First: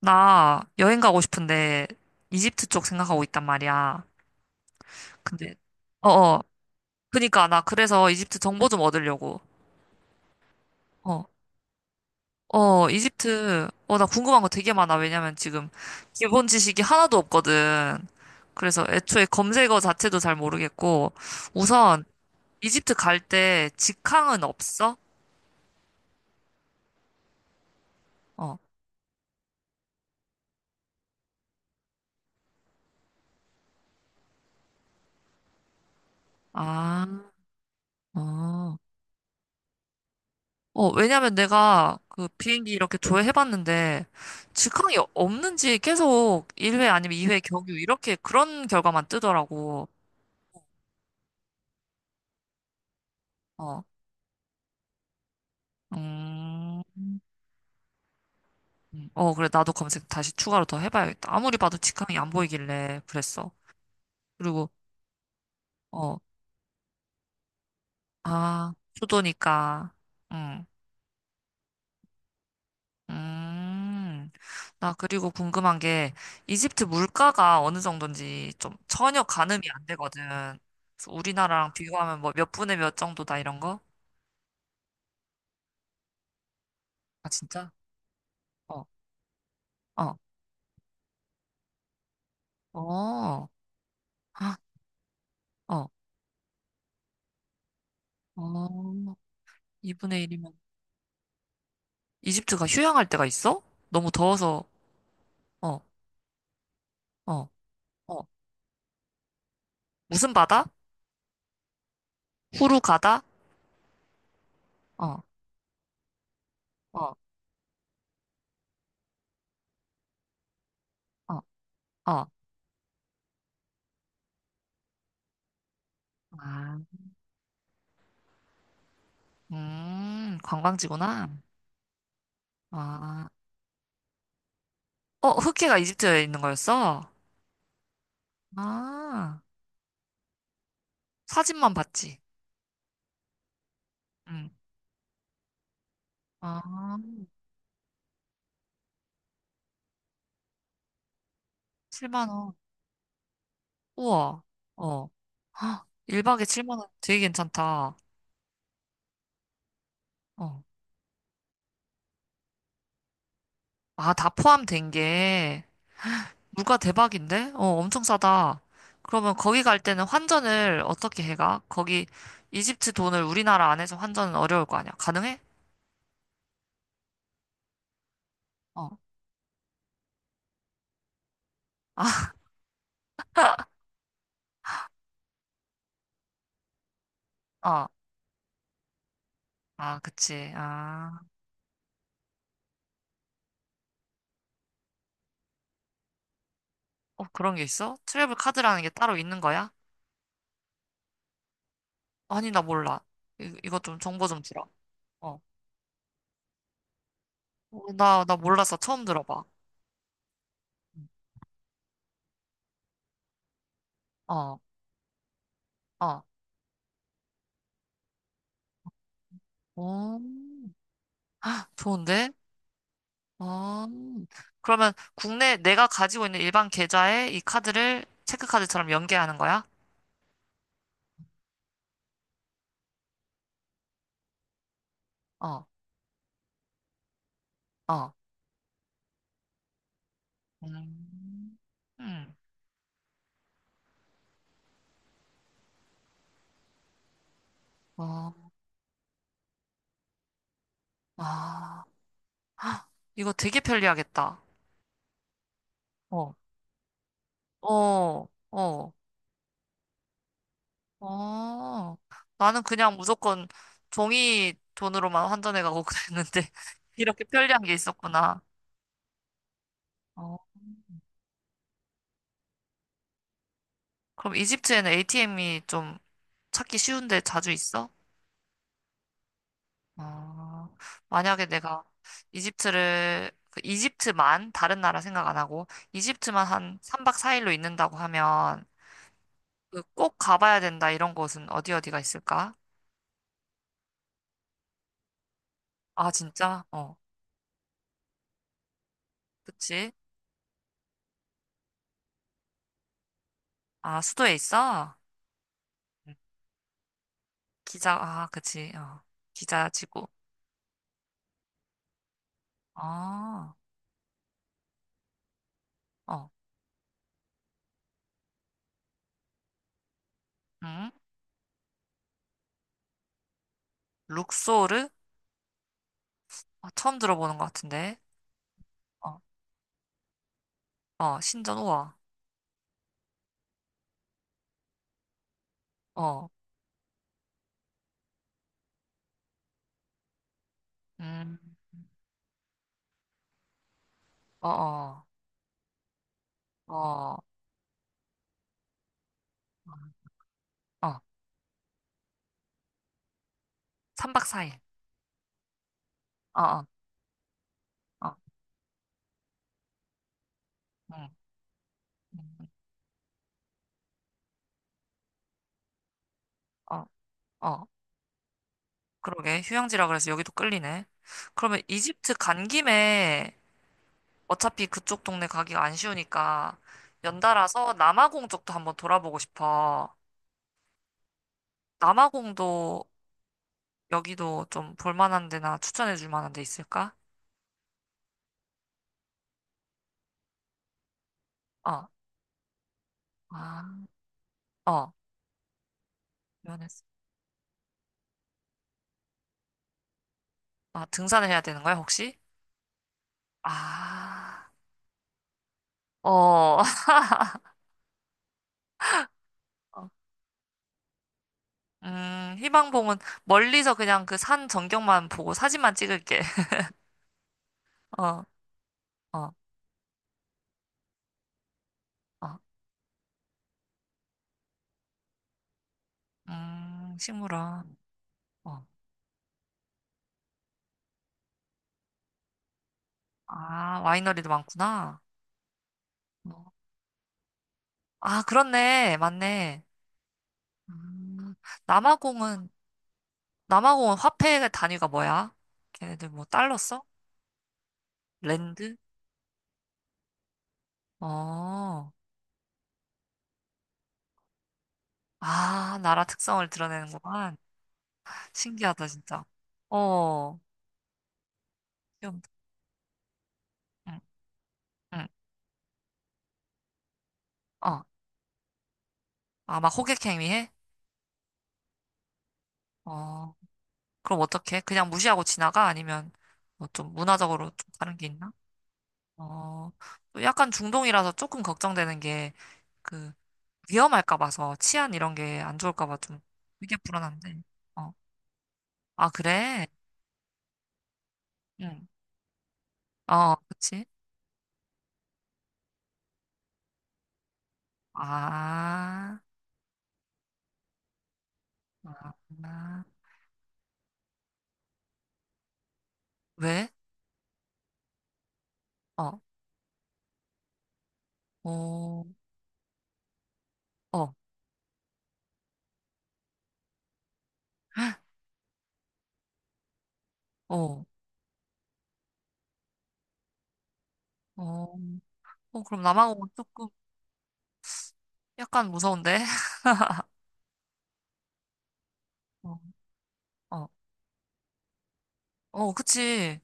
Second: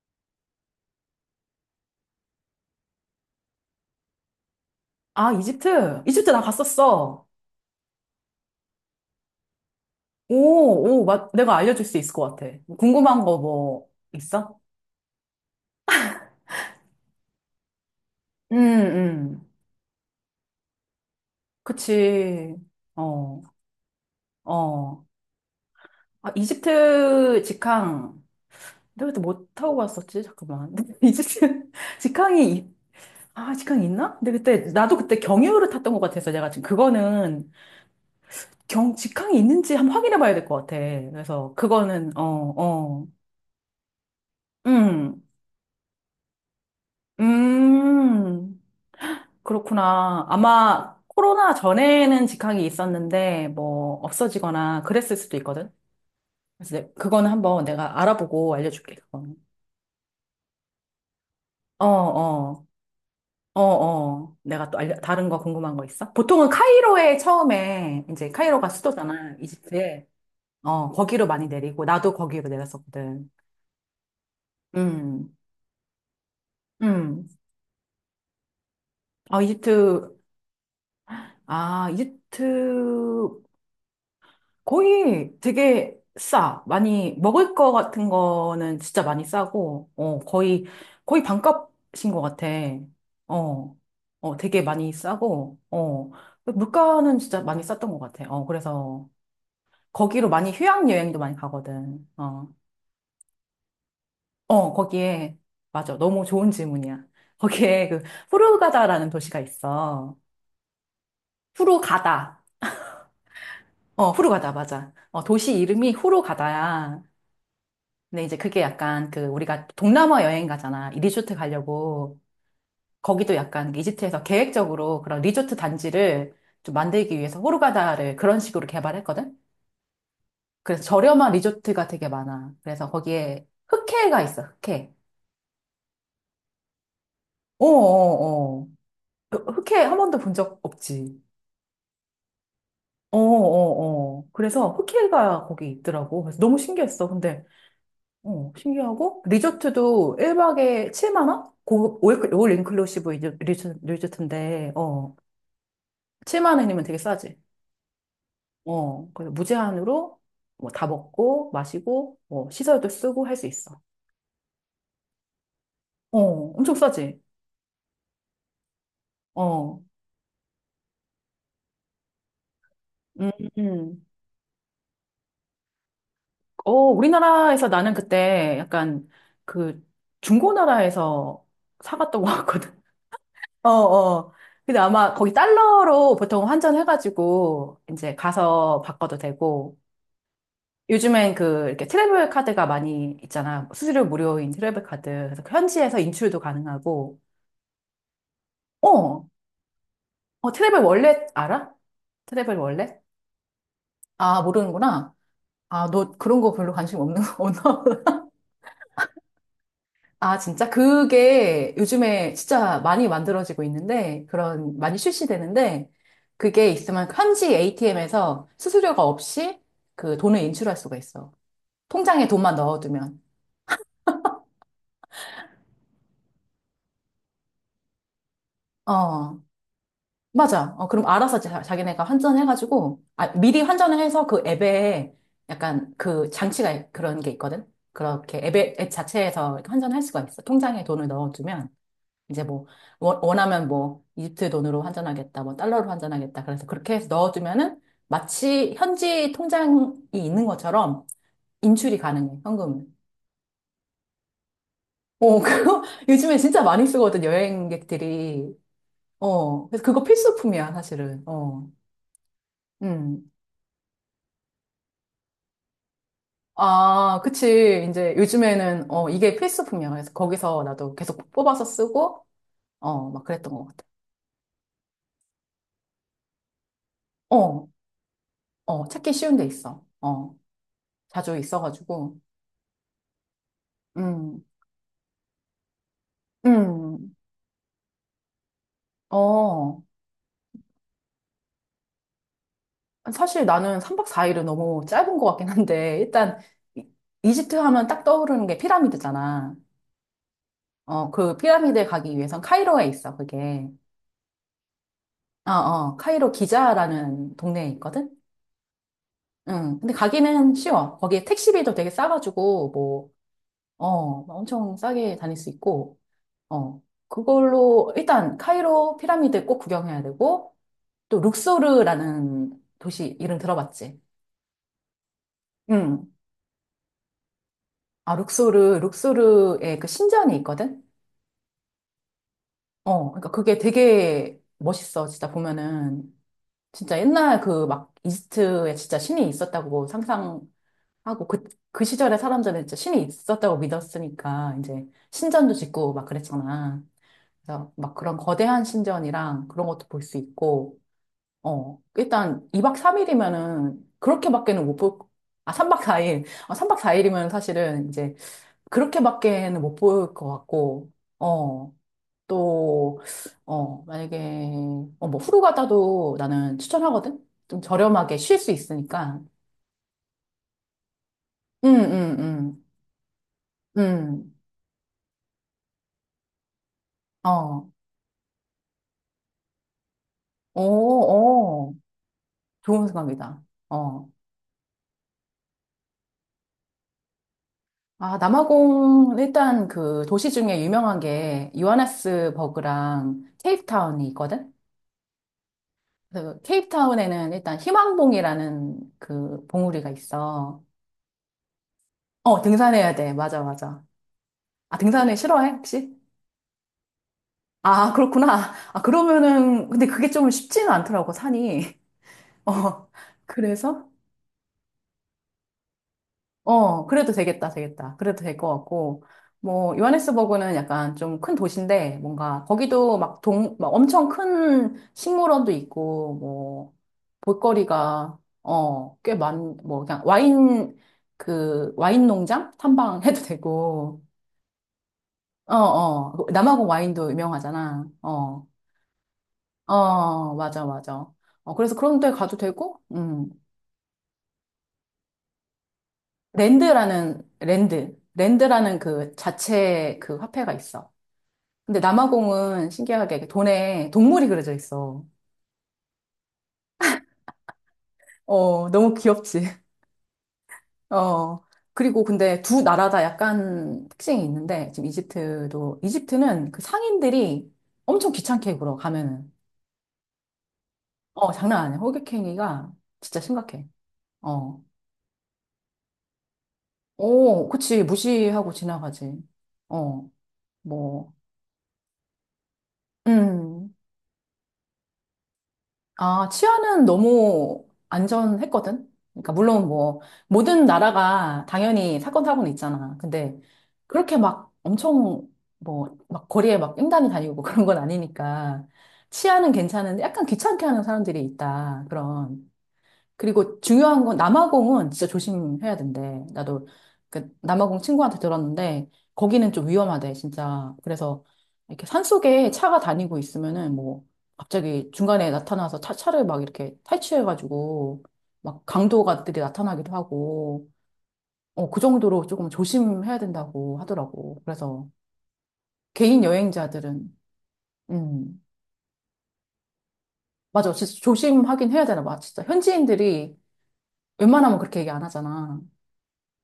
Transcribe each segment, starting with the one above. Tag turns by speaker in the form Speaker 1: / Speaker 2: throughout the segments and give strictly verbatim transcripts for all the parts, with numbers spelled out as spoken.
Speaker 1: 나 여행 가고 싶은데 이집트 쪽 생각하고 있단 말이야.
Speaker 2: 아,
Speaker 1: 근데
Speaker 2: 이집트? 이집트 나
Speaker 1: 어어
Speaker 2: 갔었어.
Speaker 1: 그니까 나 그래서 이집트 정보 좀 얻으려고.
Speaker 2: 오, 오,
Speaker 1: 어.
Speaker 2: 맞, 내가 알려줄 수 있을 것 같아. 뭐
Speaker 1: 어,
Speaker 2: 궁금한 거
Speaker 1: 이집트,
Speaker 2: 뭐,
Speaker 1: 어, 나 궁금한 거
Speaker 2: 있어?
Speaker 1: 되게 많아. 왜냐면 지금 기본 지식이 하나도 없거든.
Speaker 2: 음,
Speaker 1: 그래서 애초에
Speaker 2: 음.
Speaker 1: 검색어 자체도 잘 모르겠고, 우선
Speaker 2: 그치.
Speaker 1: 이집트 갈
Speaker 2: 어,
Speaker 1: 때 직항은 없어?
Speaker 2: 어. 아, 이집트 직항.
Speaker 1: 어.
Speaker 2: 내가 그때 뭐 타고 갔었지? 잠깐만. 이집트 직항이, 이- 아, 직항이 있나? 근데 그때, 나도 그때 경유를 탔던 것 같아서 내가 지금
Speaker 1: 아,
Speaker 2: 그거는
Speaker 1: 어.
Speaker 2: 경, 직항이 있는지 한번 확인해 봐야 될 것 같아.
Speaker 1: 어, 왜냐면
Speaker 2: 그래서
Speaker 1: 내가
Speaker 2: 그거는, 어,
Speaker 1: 그 비행기 이렇게
Speaker 2: 어.
Speaker 1: 조회해봤는데 직항이
Speaker 2: 음,
Speaker 1: 없는지 계속 일 회 아니면 이 회 경유 이렇게
Speaker 2: 음.
Speaker 1: 그런 결과만 뜨더라고.
Speaker 2: 그렇구나. 아마 코로나 전에는 직항이 있었는데
Speaker 1: 어,
Speaker 2: 뭐 없어지거나 그랬을 수도 있거든. 그래서
Speaker 1: 음,
Speaker 2: 내- 그거는 한번 내가 알아보고 알려줄게.
Speaker 1: 음. 어,
Speaker 2: 그거는.
Speaker 1: 그래. 나도 검색 다시 추가로 더 해봐야겠다. 아무리 봐도
Speaker 2: 어,
Speaker 1: 직항이 안
Speaker 2: 어,
Speaker 1: 보이길래 그랬어.
Speaker 2: 어, 어.
Speaker 1: 그리고,
Speaker 2: 내가 또 알려, 다른 거 궁금한 거 있어?
Speaker 1: 어,
Speaker 2: 보통은 카이로에 처음에 이제 카이로가
Speaker 1: 아,
Speaker 2: 수도잖아.
Speaker 1: 수도니까.
Speaker 2: 이집트에.
Speaker 1: 음.
Speaker 2: 어, 거기로 많이 내리고 나도 거기로 내렸었거든.
Speaker 1: 음, 나 그리고
Speaker 2: 음,
Speaker 1: 궁금한 게 이집트
Speaker 2: 음.
Speaker 1: 물가가 어느 정도인지 좀 전혀
Speaker 2: 아,
Speaker 1: 가늠이 안
Speaker 2: 이집트.
Speaker 1: 되거든. 그래서 우리나라랑
Speaker 2: 아,
Speaker 1: 비교하면 뭐 몇 분의 몇 정도다
Speaker 2: 이집트
Speaker 1: 이런 거?
Speaker 2: 거의 되게 싸. 많이,
Speaker 1: 아,
Speaker 2: 먹을
Speaker 1: 진짜?
Speaker 2: 거 같은 거는
Speaker 1: 어,
Speaker 2: 진짜 많이 싸고,
Speaker 1: 어,
Speaker 2: 어, 거의, 거의 반값인 것 같아.
Speaker 1: 어,
Speaker 2: 어, 어,
Speaker 1: 헉,
Speaker 2: 되게 많이 싸고,
Speaker 1: 어,
Speaker 2: 어, 물가는 진짜 많이 쌌던 것 같아. 어, 그래서
Speaker 1: 어, 이분의
Speaker 2: 거기로 많이
Speaker 1: 일이면
Speaker 2: 휴양여행도 많이 가거든. 어,
Speaker 1: 이집트가 휴양할 때가 있어? 너무 더워서,
Speaker 2: 어, 거기에,
Speaker 1: 어,
Speaker 2: 맞아. 너무 좋은 질문이야.
Speaker 1: 어,
Speaker 2: 거기에 그,
Speaker 1: 어,
Speaker 2: 후르가다라는 도시가 있어.
Speaker 1: 무슨 바다?
Speaker 2: 후르가다.
Speaker 1: 후루가다?
Speaker 2: 어, 후르가다, 맞아.
Speaker 1: 어,
Speaker 2: 어, 도시 이름이 후르가다야.
Speaker 1: 어,
Speaker 2: 근데 이제 그게 약간 그 우리가 동남아 여행 가잖아. 이
Speaker 1: 어,
Speaker 2: 리조트 가려고
Speaker 1: 어.
Speaker 2: 거기도 약간 이집트에서 계획적으로 그런 리조트 단지를 좀
Speaker 1: 아,
Speaker 2: 만들기 위해서 호르가다를 그런 식으로 개발했거든.
Speaker 1: 음,
Speaker 2: 그래서
Speaker 1: 관광지구나.
Speaker 2: 저렴한 리조트가 되게 많아. 그래서
Speaker 1: 아,
Speaker 2: 거기에 흑해가 있어. 흑해.
Speaker 1: 어, 흑해가 이집트에 있는 거였어?
Speaker 2: 어어어.
Speaker 1: 아,
Speaker 2: 흑해 한 번도 본 적 없지.
Speaker 1: 사진만 봤지.
Speaker 2: 어어어.
Speaker 1: 응.
Speaker 2: 그래서 흑해가 거기 있더라고. 그래서 너무
Speaker 1: 아,
Speaker 2: 신기했어. 근데 어, 신기하고 리조트도 일 박에 칠만 원? 고급
Speaker 1: 칠만
Speaker 2: 올,
Speaker 1: 원.
Speaker 2: 올 인클루시브 리조- 리조-
Speaker 1: 우와.
Speaker 2: 리조트인데
Speaker 1: 어.
Speaker 2: 어,
Speaker 1: 헉, 일 박에
Speaker 2: 칠만
Speaker 1: 칠만
Speaker 2: 원이면
Speaker 1: 원
Speaker 2: 되게
Speaker 1: 되게
Speaker 2: 싸지.
Speaker 1: 괜찮다.
Speaker 2: 어, 그래서 무제한으로
Speaker 1: 어.
Speaker 2: 뭐 다 먹고 마시고 뭐 시설도 쓰고 할 수 있어.
Speaker 1: 아, 다 포함된 게
Speaker 2: 어, 엄청
Speaker 1: 물가
Speaker 2: 싸지.
Speaker 1: 대박인데? 어, 엄청 싸다. 그러면 거기 갈
Speaker 2: 어.
Speaker 1: 때는 환전을 어떻게 해가? 거기 이집트 돈을
Speaker 2: 음.
Speaker 1: 우리나라 안에서
Speaker 2: 음.
Speaker 1: 환전은 어려울 거 아니야. 가능해?
Speaker 2: 어, 우리나라에서 나는 그때
Speaker 1: 어.
Speaker 2: 약간 그 중고나라에서 사갔던 것
Speaker 1: 아,
Speaker 2: 같거든. 어, 어. 근데 아마 거기 달러로 보통 환전해가지고
Speaker 1: 어.
Speaker 2: 이제 가서 바꿔도 되고
Speaker 1: 아, 그치. 아.
Speaker 2: 요즘엔 그 이렇게 트래블 카드가 많이 있잖아. 수수료 무료인 트래블 카드. 그래서 그 현지에서 인출도 가능하고.
Speaker 1: 어, 그런 게 있어? 트래블 카드라는 게 따로
Speaker 2: 어,
Speaker 1: 있는 거야?
Speaker 2: 어, 트래블 월렛 알아?
Speaker 1: 아니,
Speaker 2: 트래블
Speaker 1: 나 몰라.
Speaker 2: 월렛?
Speaker 1: 이, 이거 좀 정보 좀
Speaker 2: 아,
Speaker 1: 주라.
Speaker 2: 모르는구나.
Speaker 1: 어.
Speaker 2: 아, 너 그런 거 별로 관심 없는
Speaker 1: 어,
Speaker 2: 거구나.
Speaker 1: 나, 나 몰랐어. 처음 들어봐.
Speaker 2: 아, 진짜?
Speaker 1: 음.
Speaker 2: 그게 요즘에 진짜 많이 만들어지고 있는데,
Speaker 1: 어,
Speaker 2: 그런, 많이 출시되는데,
Speaker 1: 어.
Speaker 2: 그게 있으면 현지 에이티엠에서 수수료가 없이 그
Speaker 1: 오,
Speaker 2: 돈을 인출할 수가 있어.
Speaker 1: 아,
Speaker 2: 통장에
Speaker 1: 좋은데?
Speaker 2: 돈만 넣어두면.
Speaker 1: 어, 그러면 국내 내가 가지고 있는 일반 계좌에 이 카드를 체크카드처럼 연계하는
Speaker 2: 어.
Speaker 1: 거야?
Speaker 2: 맞아. 어, 그럼 알아서 자, 자기네가 환전해가지고, 아, 미리 환전을 해서 그 앱에
Speaker 1: 어,
Speaker 2: 약간 그 장치가 그런 게 있거든?
Speaker 1: 어.
Speaker 2: 그렇게 앱에, 앱 자체에서 이렇게 환전할 수가 있어. 통장에 돈을
Speaker 1: 음,
Speaker 2: 넣어주면,
Speaker 1: 음,
Speaker 2: 이제 뭐, 원- 원하면 뭐, 이집트 돈으로 환전하겠다, 뭐, 달러로 환전하겠다. 그래서 그렇게 해서 넣어주면은
Speaker 1: 어,
Speaker 2: 마치 현지 통장이 있는 것처럼
Speaker 1: 아,
Speaker 2: 인출이 가능해, 현금을.
Speaker 1: 아, 이거 되게 편리하겠다.
Speaker 2: 어, 그거
Speaker 1: 어,
Speaker 2: 요즘에 진짜 많이 쓰거든,
Speaker 1: 어,
Speaker 2: 여행객들이.
Speaker 1: 어,
Speaker 2: 어, 그래서 그거 필수품이야, 사실은. 어.
Speaker 1: 어. 나는 그냥
Speaker 2: 음.
Speaker 1: 무조건 종이 돈으로만 환전해가고 그랬는데
Speaker 2: 아,
Speaker 1: 이렇게 편리한 게
Speaker 2: 그치. 이제
Speaker 1: 있었구나.
Speaker 2: 요즘에는, 어, 이게 필수품이야. 그래서
Speaker 1: 어,
Speaker 2: 거기서 나도 계속 뽑아서 쓰고, 어, 막 그랬던 것 같아.
Speaker 1: 그럼 이집트에는 에이티엠이 좀 찾기 쉬운데 자주
Speaker 2: 어,
Speaker 1: 있어?
Speaker 2: 어, 찾기 쉬운 데 있어. 어,
Speaker 1: 어,
Speaker 2: 자주
Speaker 1: 만약에 내가
Speaker 2: 있어가지고.
Speaker 1: 이집트를, 그
Speaker 2: 음,
Speaker 1: 이집트만, 다른 나라 생각 안 하고, 이집트만 한
Speaker 2: 음,
Speaker 1: 삼 박 사 일로 있는다고 하면, 그
Speaker 2: 어.
Speaker 1: 꼭 가봐야 된다, 이런 곳은 어디 어디가 있을까?
Speaker 2: 사실 나는 삼 박 사 일은 너무 짧은 것 같긴 한데,
Speaker 1: 아,
Speaker 2: 일단,
Speaker 1: 진짜?
Speaker 2: 이-
Speaker 1: 어,
Speaker 2: 이집트 하면 딱 떠오르는 게 피라미드잖아.
Speaker 1: 그치?
Speaker 2: 어, 그 피라미드에 가기 위해선 카이로에 있어, 그게.
Speaker 1: 아, 수도에 있어?
Speaker 2: 어, 어,
Speaker 1: 응.
Speaker 2: 카이로 기자라는 동네에
Speaker 1: 기자,
Speaker 2: 있거든?
Speaker 1: 아, 그치, 어,
Speaker 2: 응. 근데
Speaker 1: 기자지구.
Speaker 2: 가기는 쉬워. 거기에 택시비도 되게 싸가지고, 뭐,
Speaker 1: 아,
Speaker 2: 어, 엄청 싸게 다닐 수 있고,
Speaker 1: 어,
Speaker 2: 어. 그걸로, 일단, 카이로 피라미드 꼭 구경해야 되고,
Speaker 1: 응?
Speaker 2: 또, 룩소르라는 도시 이름 들어봤지?
Speaker 1: 룩소르?
Speaker 2: 응.
Speaker 1: 아, 처음 들어보는 것 같은데.
Speaker 2: 아, 룩소르,
Speaker 1: 어,
Speaker 2: 룩소르에 그 신전이 있거든?
Speaker 1: 어, 신전 우와.
Speaker 2: 어. 그러니까 그게 되게 멋있어. 진짜 보면은.
Speaker 1: 어.
Speaker 2: 진짜 옛날 그 막 이집트에 진짜 신이 있었다고 상상, 하고 그,
Speaker 1: 음.
Speaker 2: 그 시절에 사람들은 진짜 신이 있었다고
Speaker 1: 어,
Speaker 2: 믿었으니까 이제
Speaker 1: 어,
Speaker 2: 신전도 짓고 막 그랬잖아.
Speaker 1: 어,
Speaker 2: 그래서 막 그런 거대한 신전이랑 그런 것도 볼 수 있고,
Speaker 1: 어,
Speaker 2: 어, 일단 이 박 삼 일이면은
Speaker 1: 삼 박 사 일.
Speaker 2: 그렇게밖에는 못 볼, 아, 삼 박 사 일.
Speaker 1: 어,
Speaker 2: 어,
Speaker 1: 어,
Speaker 2: 삼 박 사 일이면 사실은
Speaker 1: 어,
Speaker 2: 이제 그렇게밖에는 못 볼 것 같고,
Speaker 1: 응,
Speaker 2: 어,
Speaker 1: 응,
Speaker 2: 또, 어, 만약에, 어, 뭐 후루가다도 나는
Speaker 1: 응. 어,
Speaker 2: 추천하거든? 좀
Speaker 1: 어.
Speaker 2: 저렴하게 쉴 수 있으니까.
Speaker 1: 그러게. 휴양지라 그래서 여기도 끌리네. 그러면
Speaker 2: 응,
Speaker 1: 이집트
Speaker 2: 응,
Speaker 1: 간
Speaker 2: 응,
Speaker 1: 김에
Speaker 2: 응.
Speaker 1: 어차피 그쪽 동네 가기가 안 쉬우니까
Speaker 2: 어.
Speaker 1: 연달아서 남아공 쪽도 한번 돌아보고 싶어.
Speaker 2: 어, 어,
Speaker 1: 남아공도
Speaker 2: 좋은 생각이다. 어.
Speaker 1: 여기도 좀 볼만한 데나 추천해 줄 만한 데 있을까?
Speaker 2: 아, 남아공, 일단 그 도시 중에 유명한 게
Speaker 1: 어,
Speaker 2: 요하네스버그랑
Speaker 1: 아,
Speaker 2: 케이프타운이 있거든?
Speaker 1: 어,
Speaker 2: 그
Speaker 1: 면에서.
Speaker 2: 케이프타운에는 일단 희망봉이라는 그 봉우리가 있어.
Speaker 1: 아, 등산을 해야 되는 거야, 혹시?
Speaker 2: 어, 등산해야 돼. 맞아, 맞아.
Speaker 1: 아,
Speaker 2: 아, 등산을 싫어해, 혹시?
Speaker 1: 어.
Speaker 2: 아, 그렇구나. 아, 그러면은, 근데 그게 좀 쉽지는 않더라고, 산이.
Speaker 1: 음,
Speaker 2: 어,
Speaker 1: 희망봉은 멀리서
Speaker 2: 그래서?
Speaker 1: 그냥 그 산 전경만 보고 사진만 찍을게.
Speaker 2: 어, 그래도 되겠다, 되겠다. 그래도
Speaker 1: 어,
Speaker 2: 될 것 같고.
Speaker 1: 어,
Speaker 2: 뭐, 요하네스버그는 약간 좀 큰 도시인데,
Speaker 1: 어.
Speaker 2: 뭔가, 거기도 막 동, 막 엄청 큰 식물원도 있고, 뭐,
Speaker 1: 음, 식물원.
Speaker 2: 볼거리가,
Speaker 1: 어.
Speaker 2: 어, 꽤 많, 뭐, 그냥 와인, 그, 와인 농장? 탐방해도
Speaker 1: 아,
Speaker 2: 되고,
Speaker 1: 와이너리도 많구나.
Speaker 2: 어, 어.
Speaker 1: 어.
Speaker 2: 남아공 와인도 유명하잖아.
Speaker 1: 아,
Speaker 2: 어,
Speaker 1: 그렇네. 맞네.
Speaker 2: 어, 맞아, 맞아.
Speaker 1: 음,
Speaker 2: 어, 그래서 그런 데 가도
Speaker 1: 남아공은,
Speaker 2: 되고, 음.
Speaker 1: 남아공은 화폐 단위가 뭐야? 걔네들 뭐 달러 써?
Speaker 2: 랜드라는, 랜드.
Speaker 1: 랜드?
Speaker 2: 랜드라는 그 자체 그 화폐가 있어. 근데
Speaker 1: 어.
Speaker 2: 남아공은 신기하게 그 돈에 동물이 그려져 있어.
Speaker 1: 아, 나라 특성을 드러내는구만.
Speaker 2: 어,
Speaker 1: 신기하다,
Speaker 2: 너무
Speaker 1: 진짜.
Speaker 2: 귀엽지.
Speaker 1: 어.
Speaker 2: 어. 그리고
Speaker 1: 좀,
Speaker 2: 근데 두 나라 다 약간
Speaker 1: 응,
Speaker 2: 특징이 있는데, 지금
Speaker 1: 응.
Speaker 2: 이집트도, 이집트는 그 상인들이
Speaker 1: 어.
Speaker 2: 엄청 귀찮게 굴어, 가면은.
Speaker 1: 아, 막 호객행위 해?
Speaker 2: 어, 장난 아니야. 호객행위가 진짜
Speaker 1: 어.
Speaker 2: 심각해.
Speaker 1: 그럼 어떡해?
Speaker 2: 어.
Speaker 1: 그냥 무시하고 지나가? 아니면 뭐 좀
Speaker 2: 오,
Speaker 1: 문화적으로 좀
Speaker 2: 그치.
Speaker 1: 다른 게 있나?
Speaker 2: 무시하고 지나가지.
Speaker 1: 어,
Speaker 2: 어,
Speaker 1: 또 약간 중동이라서
Speaker 2: 뭐.
Speaker 1: 조금 걱정되는 게 그
Speaker 2: 음.
Speaker 1: 위험할까 봐서 치안 이런 게 안 좋을까 봐 좀
Speaker 2: 아,
Speaker 1: 되게
Speaker 2: 치안은
Speaker 1: 불안한데.
Speaker 2: 너무
Speaker 1: 어,
Speaker 2: 안전했거든?
Speaker 1: 아
Speaker 2: 그러니까,
Speaker 1: 그래?
Speaker 2: 물론 뭐, 모든 나라가
Speaker 1: 응.
Speaker 2: 당연히 사건, 사고는 있잖아.
Speaker 1: 어,
Speaker 2: 근데,
Speaker 1: 그치?
Speaker 2: 그렇게 막 엄청, 뭐, 막 거리에 막 횡단이 다니고 그런 건 아니니까,
Speaker 1: 아,
Speaker 2: 치안은 괜찮은데, 약간 귀찮게 하는 사람들이 있다.
Speaker 1: 아,
Speaker 2: 그런.
Speaker 1: 아.
Speaker 2: 그리고 중요한 건 남아공은 진짜 조심해야 된대. 나도
Speaker 1: 왜?
Speaker 2: 그 남아공 친구한테 들었는데
Speaker 1: 어,
Speaker 2: 거기는 좀 위험하대, 진짜. 그래서 이렇게
Speaker 1: 어,
Speaker 2: 산속에 차가 다니고 있으면은 뭐
Speaker 1: 어,
Speaker 2: 갑자기 중간에 나타나서 차, 차를 막 이렇게 탈취해가지고 막 강도가들이 나타나기도 하고
Speaker 1: 어,
Speaker 2: 어, 그 정도로 조금 조심해야 된다고 하더라고.
Speaker 1: 어,
Speaker 2: 그래서
Speaker 1: 어, 그럼
Speaker 2: 개인
Speaker 1: 남아공은 조금
Speaker 2: 여행자들은 음,
Speaker 1: 약간 무서운데?
Speaker 2: 맞아. 진짜 조심하긴 해야 되나 봐. 진짜
Speaker 1: 어,
Speaker 2: 현지인들이
Speaker 1: 어,
Speaker 2: 웬만하면 그렇게 얘기 안 하잖아.
Speaker 1: 어, 그치?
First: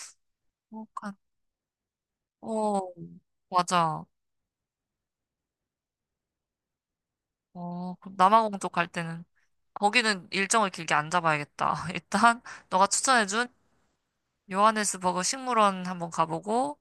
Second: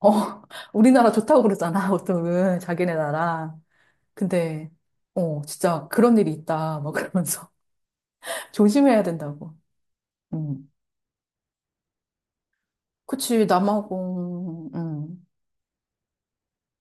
Speaker 2: 어,
Speaker 1: 어,
Speaker 2: 우리나라
Speaker 1: 간-
Speaker 2: 좋다고 그러잖아, 보통은.
Speaker 1: 어,
Speaker 2: 자기네 나라.
Speaker 1: 맞아.
Speaker 2: 근데, 어, 진짜 그런 일이 있다. 막 그러면서.
Speaker 1: 어, 그럼 남아공 쪽 갈
Speaker 2: 조심해야
Speaker 1: 때는
Speaker 2: 된다고.
Speaker 1: 거기는 일정을
Speaker 2: 음.
Speaker 1: 길게 안 잡아야겠다. 일단 너가
Speaker 2: 그치,
Speaker 1: 추천해준
Speaker 2: 남아공,
Speaker 1: 요하네스버그
Speaker 2: 음.
Speaker 1: 식물원 한번 가보고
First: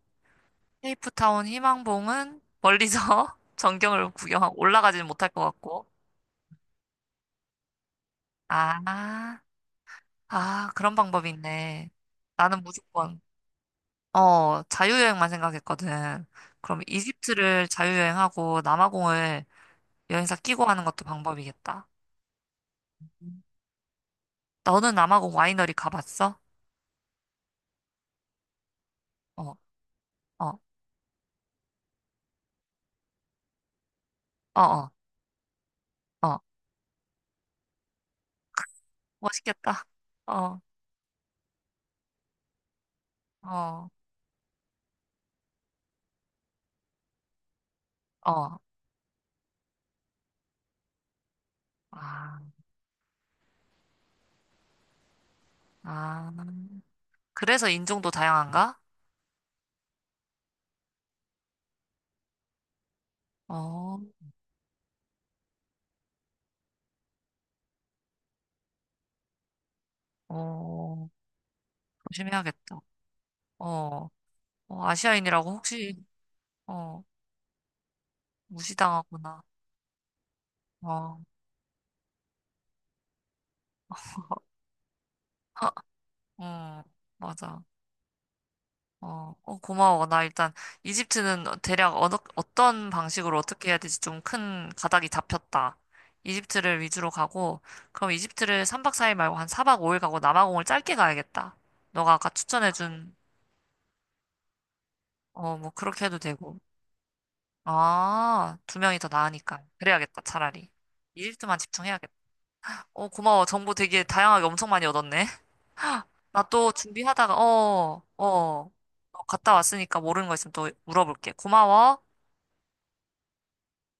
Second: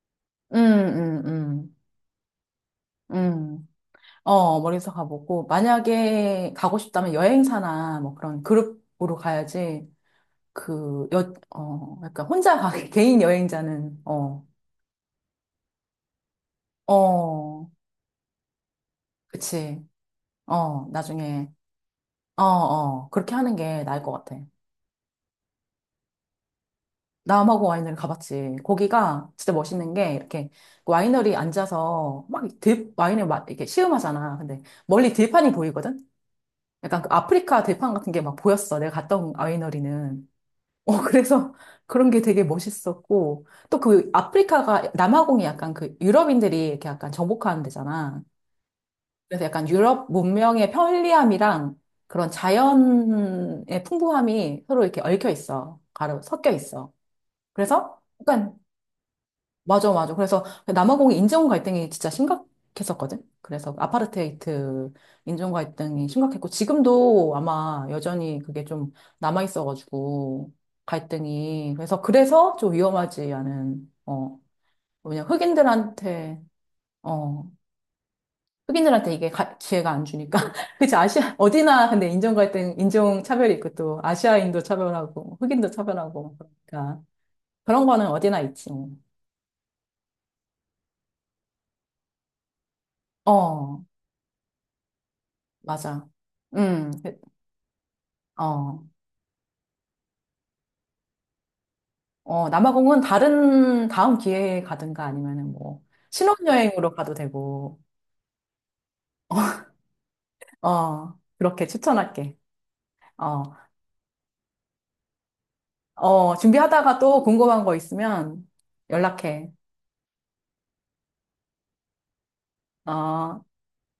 Speaker 2: 음, 음,
Speaker 1: 케이프타운
Speaker 2: 음.
Speaker 1: 희망봉은 멀리서
Speaker 2: 음.
Speaker 1: 전경을 구경하고
Speaker 2: 어, 멀리서
Speaker 1: 올라가지는 못할 것
Speaker 2: 가보고.
Speaker 1: 같고.
Speaker 2: 만약에 가고 싶다면 여행사나 뭐 그런 그룹으로
Speaker 1: 아,
Speaker 2: 가야지.
Speaker 1: 아, 그런
Speaker 2: 그,
Speaker 1: 방법이
Speaker 2: 여,
Speaker 1: 있네.
Speaker 2: 어, 약간 혼자
Speaker 1: 나는
Speaker 2: 가,
Speaker 1: 무조건
Speaker 2: 개인 여행자는, 어,
Speaker 1: 어, 자유여행만 생각했거든. 그럼 이집트를
Speaker 2: 어,
Speaker 1: 자유여행하고 남아공을
Speaker 2: 그치.
Speaker 1: 여행사 끼고 하는
Speaker 2: 어,
Speaker 1: 것도
Speaker 2: 나중에,
Speaker 1: 방법이겠다.
Speaker 2: 어, 어, 그렇게 하는 게 나을 것 같아.
Speaker 1: 너는 남아공 와이너리 가봤어?
Speaker 2: 남아공 와이너리 가봤지. 거기가
Speaker 1: 어,
Speaker 2: 진짜 멋있는 게 이렇게
Speaker 1: 어,
Speaker 2: 와이너리 앉아서 막 들, 와인을 막 이렇게 시음하잖아.
Speaker 1: 어,
Speaker 2: 근데
Speaker 1: 어.
Speaker 2: 멀리 들판이 보이거든?
Speaker 1: 어.
Speaker 2: 약간 그 아프리카 들판 같은 게 막 보였어. 내가 갔다 온
Speaker 1: 멋있겠다.
Speaker 2: 와이너리는.
Speaker 1: 어,
Speaker 2: 어, 그래서 그런 게 되게 멋있었고. 또
Speaker 1: 어,
Speaker 2: 그 아프리카가, 남아공이 약간 그 유럽인들이 이렇게 약간 정복하는 데잖아.
Speaker 1: 어.
Speaker 2: 그래서 약간 유럽 문명의 편리함이랑 그런
Speaker 1: 아,
Speaker 2: 자연의 풍부함이 서로 이렇게 얽혀 있어. 가로
Speaker 1: 아.
Speaker 2: 섞여 있어.
Speaker 1: 그래서
Speaker 2: 그래서
Speaker 1: 인종도
Speaker 2: 약간
Speaker 1: 다양한가?
Speaker 2: 맞아, 맞아. 그래서 남아공이 인종 갈등이 진짜 심각했었거든. 그래서
Speaker 1: 어,
Speaker 2: 아파르테이트 인종 갈등이 심각했고, 지금도 아마 여전히 그게 좀 남아있어가지고,
Speaker 1: 어.
Speaker 2: 갈등이. 그래서, 그래서 좀
Speaker 1: 조심해야겠다.
Speaker 2: 위험하지 않은,
Speaker 1: 어,
Speaker 2: 어,
Speaker 1: 어,
Speaker 2: 뭐냐,
Speaker 1: 아시아인이라고 혹시,
Speaker 2: 흑인들한테,
Speaker 1: 어,
Speaker 2: 어, 흑인들한테 이게
Speaker 1: 무시당하구나.
Speaker 2: 가- 기회가 안 주니까. 그치,
Speaker 1: 어,
Speaker 2: 아시아, 어디나 근데 인종 갈등, 인종 차별이 있고, 또 아시아인도 차별하고, 흑인도
Speaker 1: 하,
Speaker 2: 차별하고,
Speaker 1: 음,
Speaker 2: 그러니까.
Speaker 1: 맞아.
Speaker 2: 그런 거는 어디나 있지. 뭐.
Speaker 1: 어, 어, 고마워. 나 일단 이집트는 대략 어느, 어떤 방식으로 어떻게 해야
Speaker 2: 어,
Speaker 1: 될지 좀 큰 가닥이 잡혔다.
Speaker 2: 맞아.
Speaker 1: 이집트를
Speaker 2: 음.
Speaker 1: 위주로 가고, 그럼 이집트를
Speaker 2: 어,
Speaker 1: 삼 박 사 일 말고 한 사 박 오 일 가고 남아공을 짧게 가야겠다. 너가 아까
Speaker 2: 어, 남아공은
Speaker 1: 추천해준
Speaker 2: 다른, 다음 기회에 가든가 아니면은
Speaker 1: 어, 뭐
Speaker 2: 뭐,
Speaker 1: 그렇게 해도 되고.
Speaker 2: 신혼여행으로 가도 되고,
Speaker 1: 아, 두 명이 더 나으니까. 그래야겠다, 차라리.
Speaker 2: 어,
Speaker 1: 일트만
Speaker 2: 그렇게
Speaker 1: 집중해야겠다.
Speaker 2: 추천할게.
Speaker 1: 어,
Speaker 2: 어,
Speaker 1: 고마워. 정보 되게 다양하게 엄청 많이 얻었네.
Speaker 2: 어,
Speaker 1: 나 또
Speaker 2: 준비하다가 또
Speaker 1: 준비하다가,
Speaker 2: 궁금한 거
Speaker 1: 어, 어,
Speaker 2: 있으면
Speaker 1: 어,
Speaker 2: 연락해.
Speaker 1: 갔다 왔으니까 모르는 거 있으면 또 물어볼게. 고마워.
Speaker 2: 어.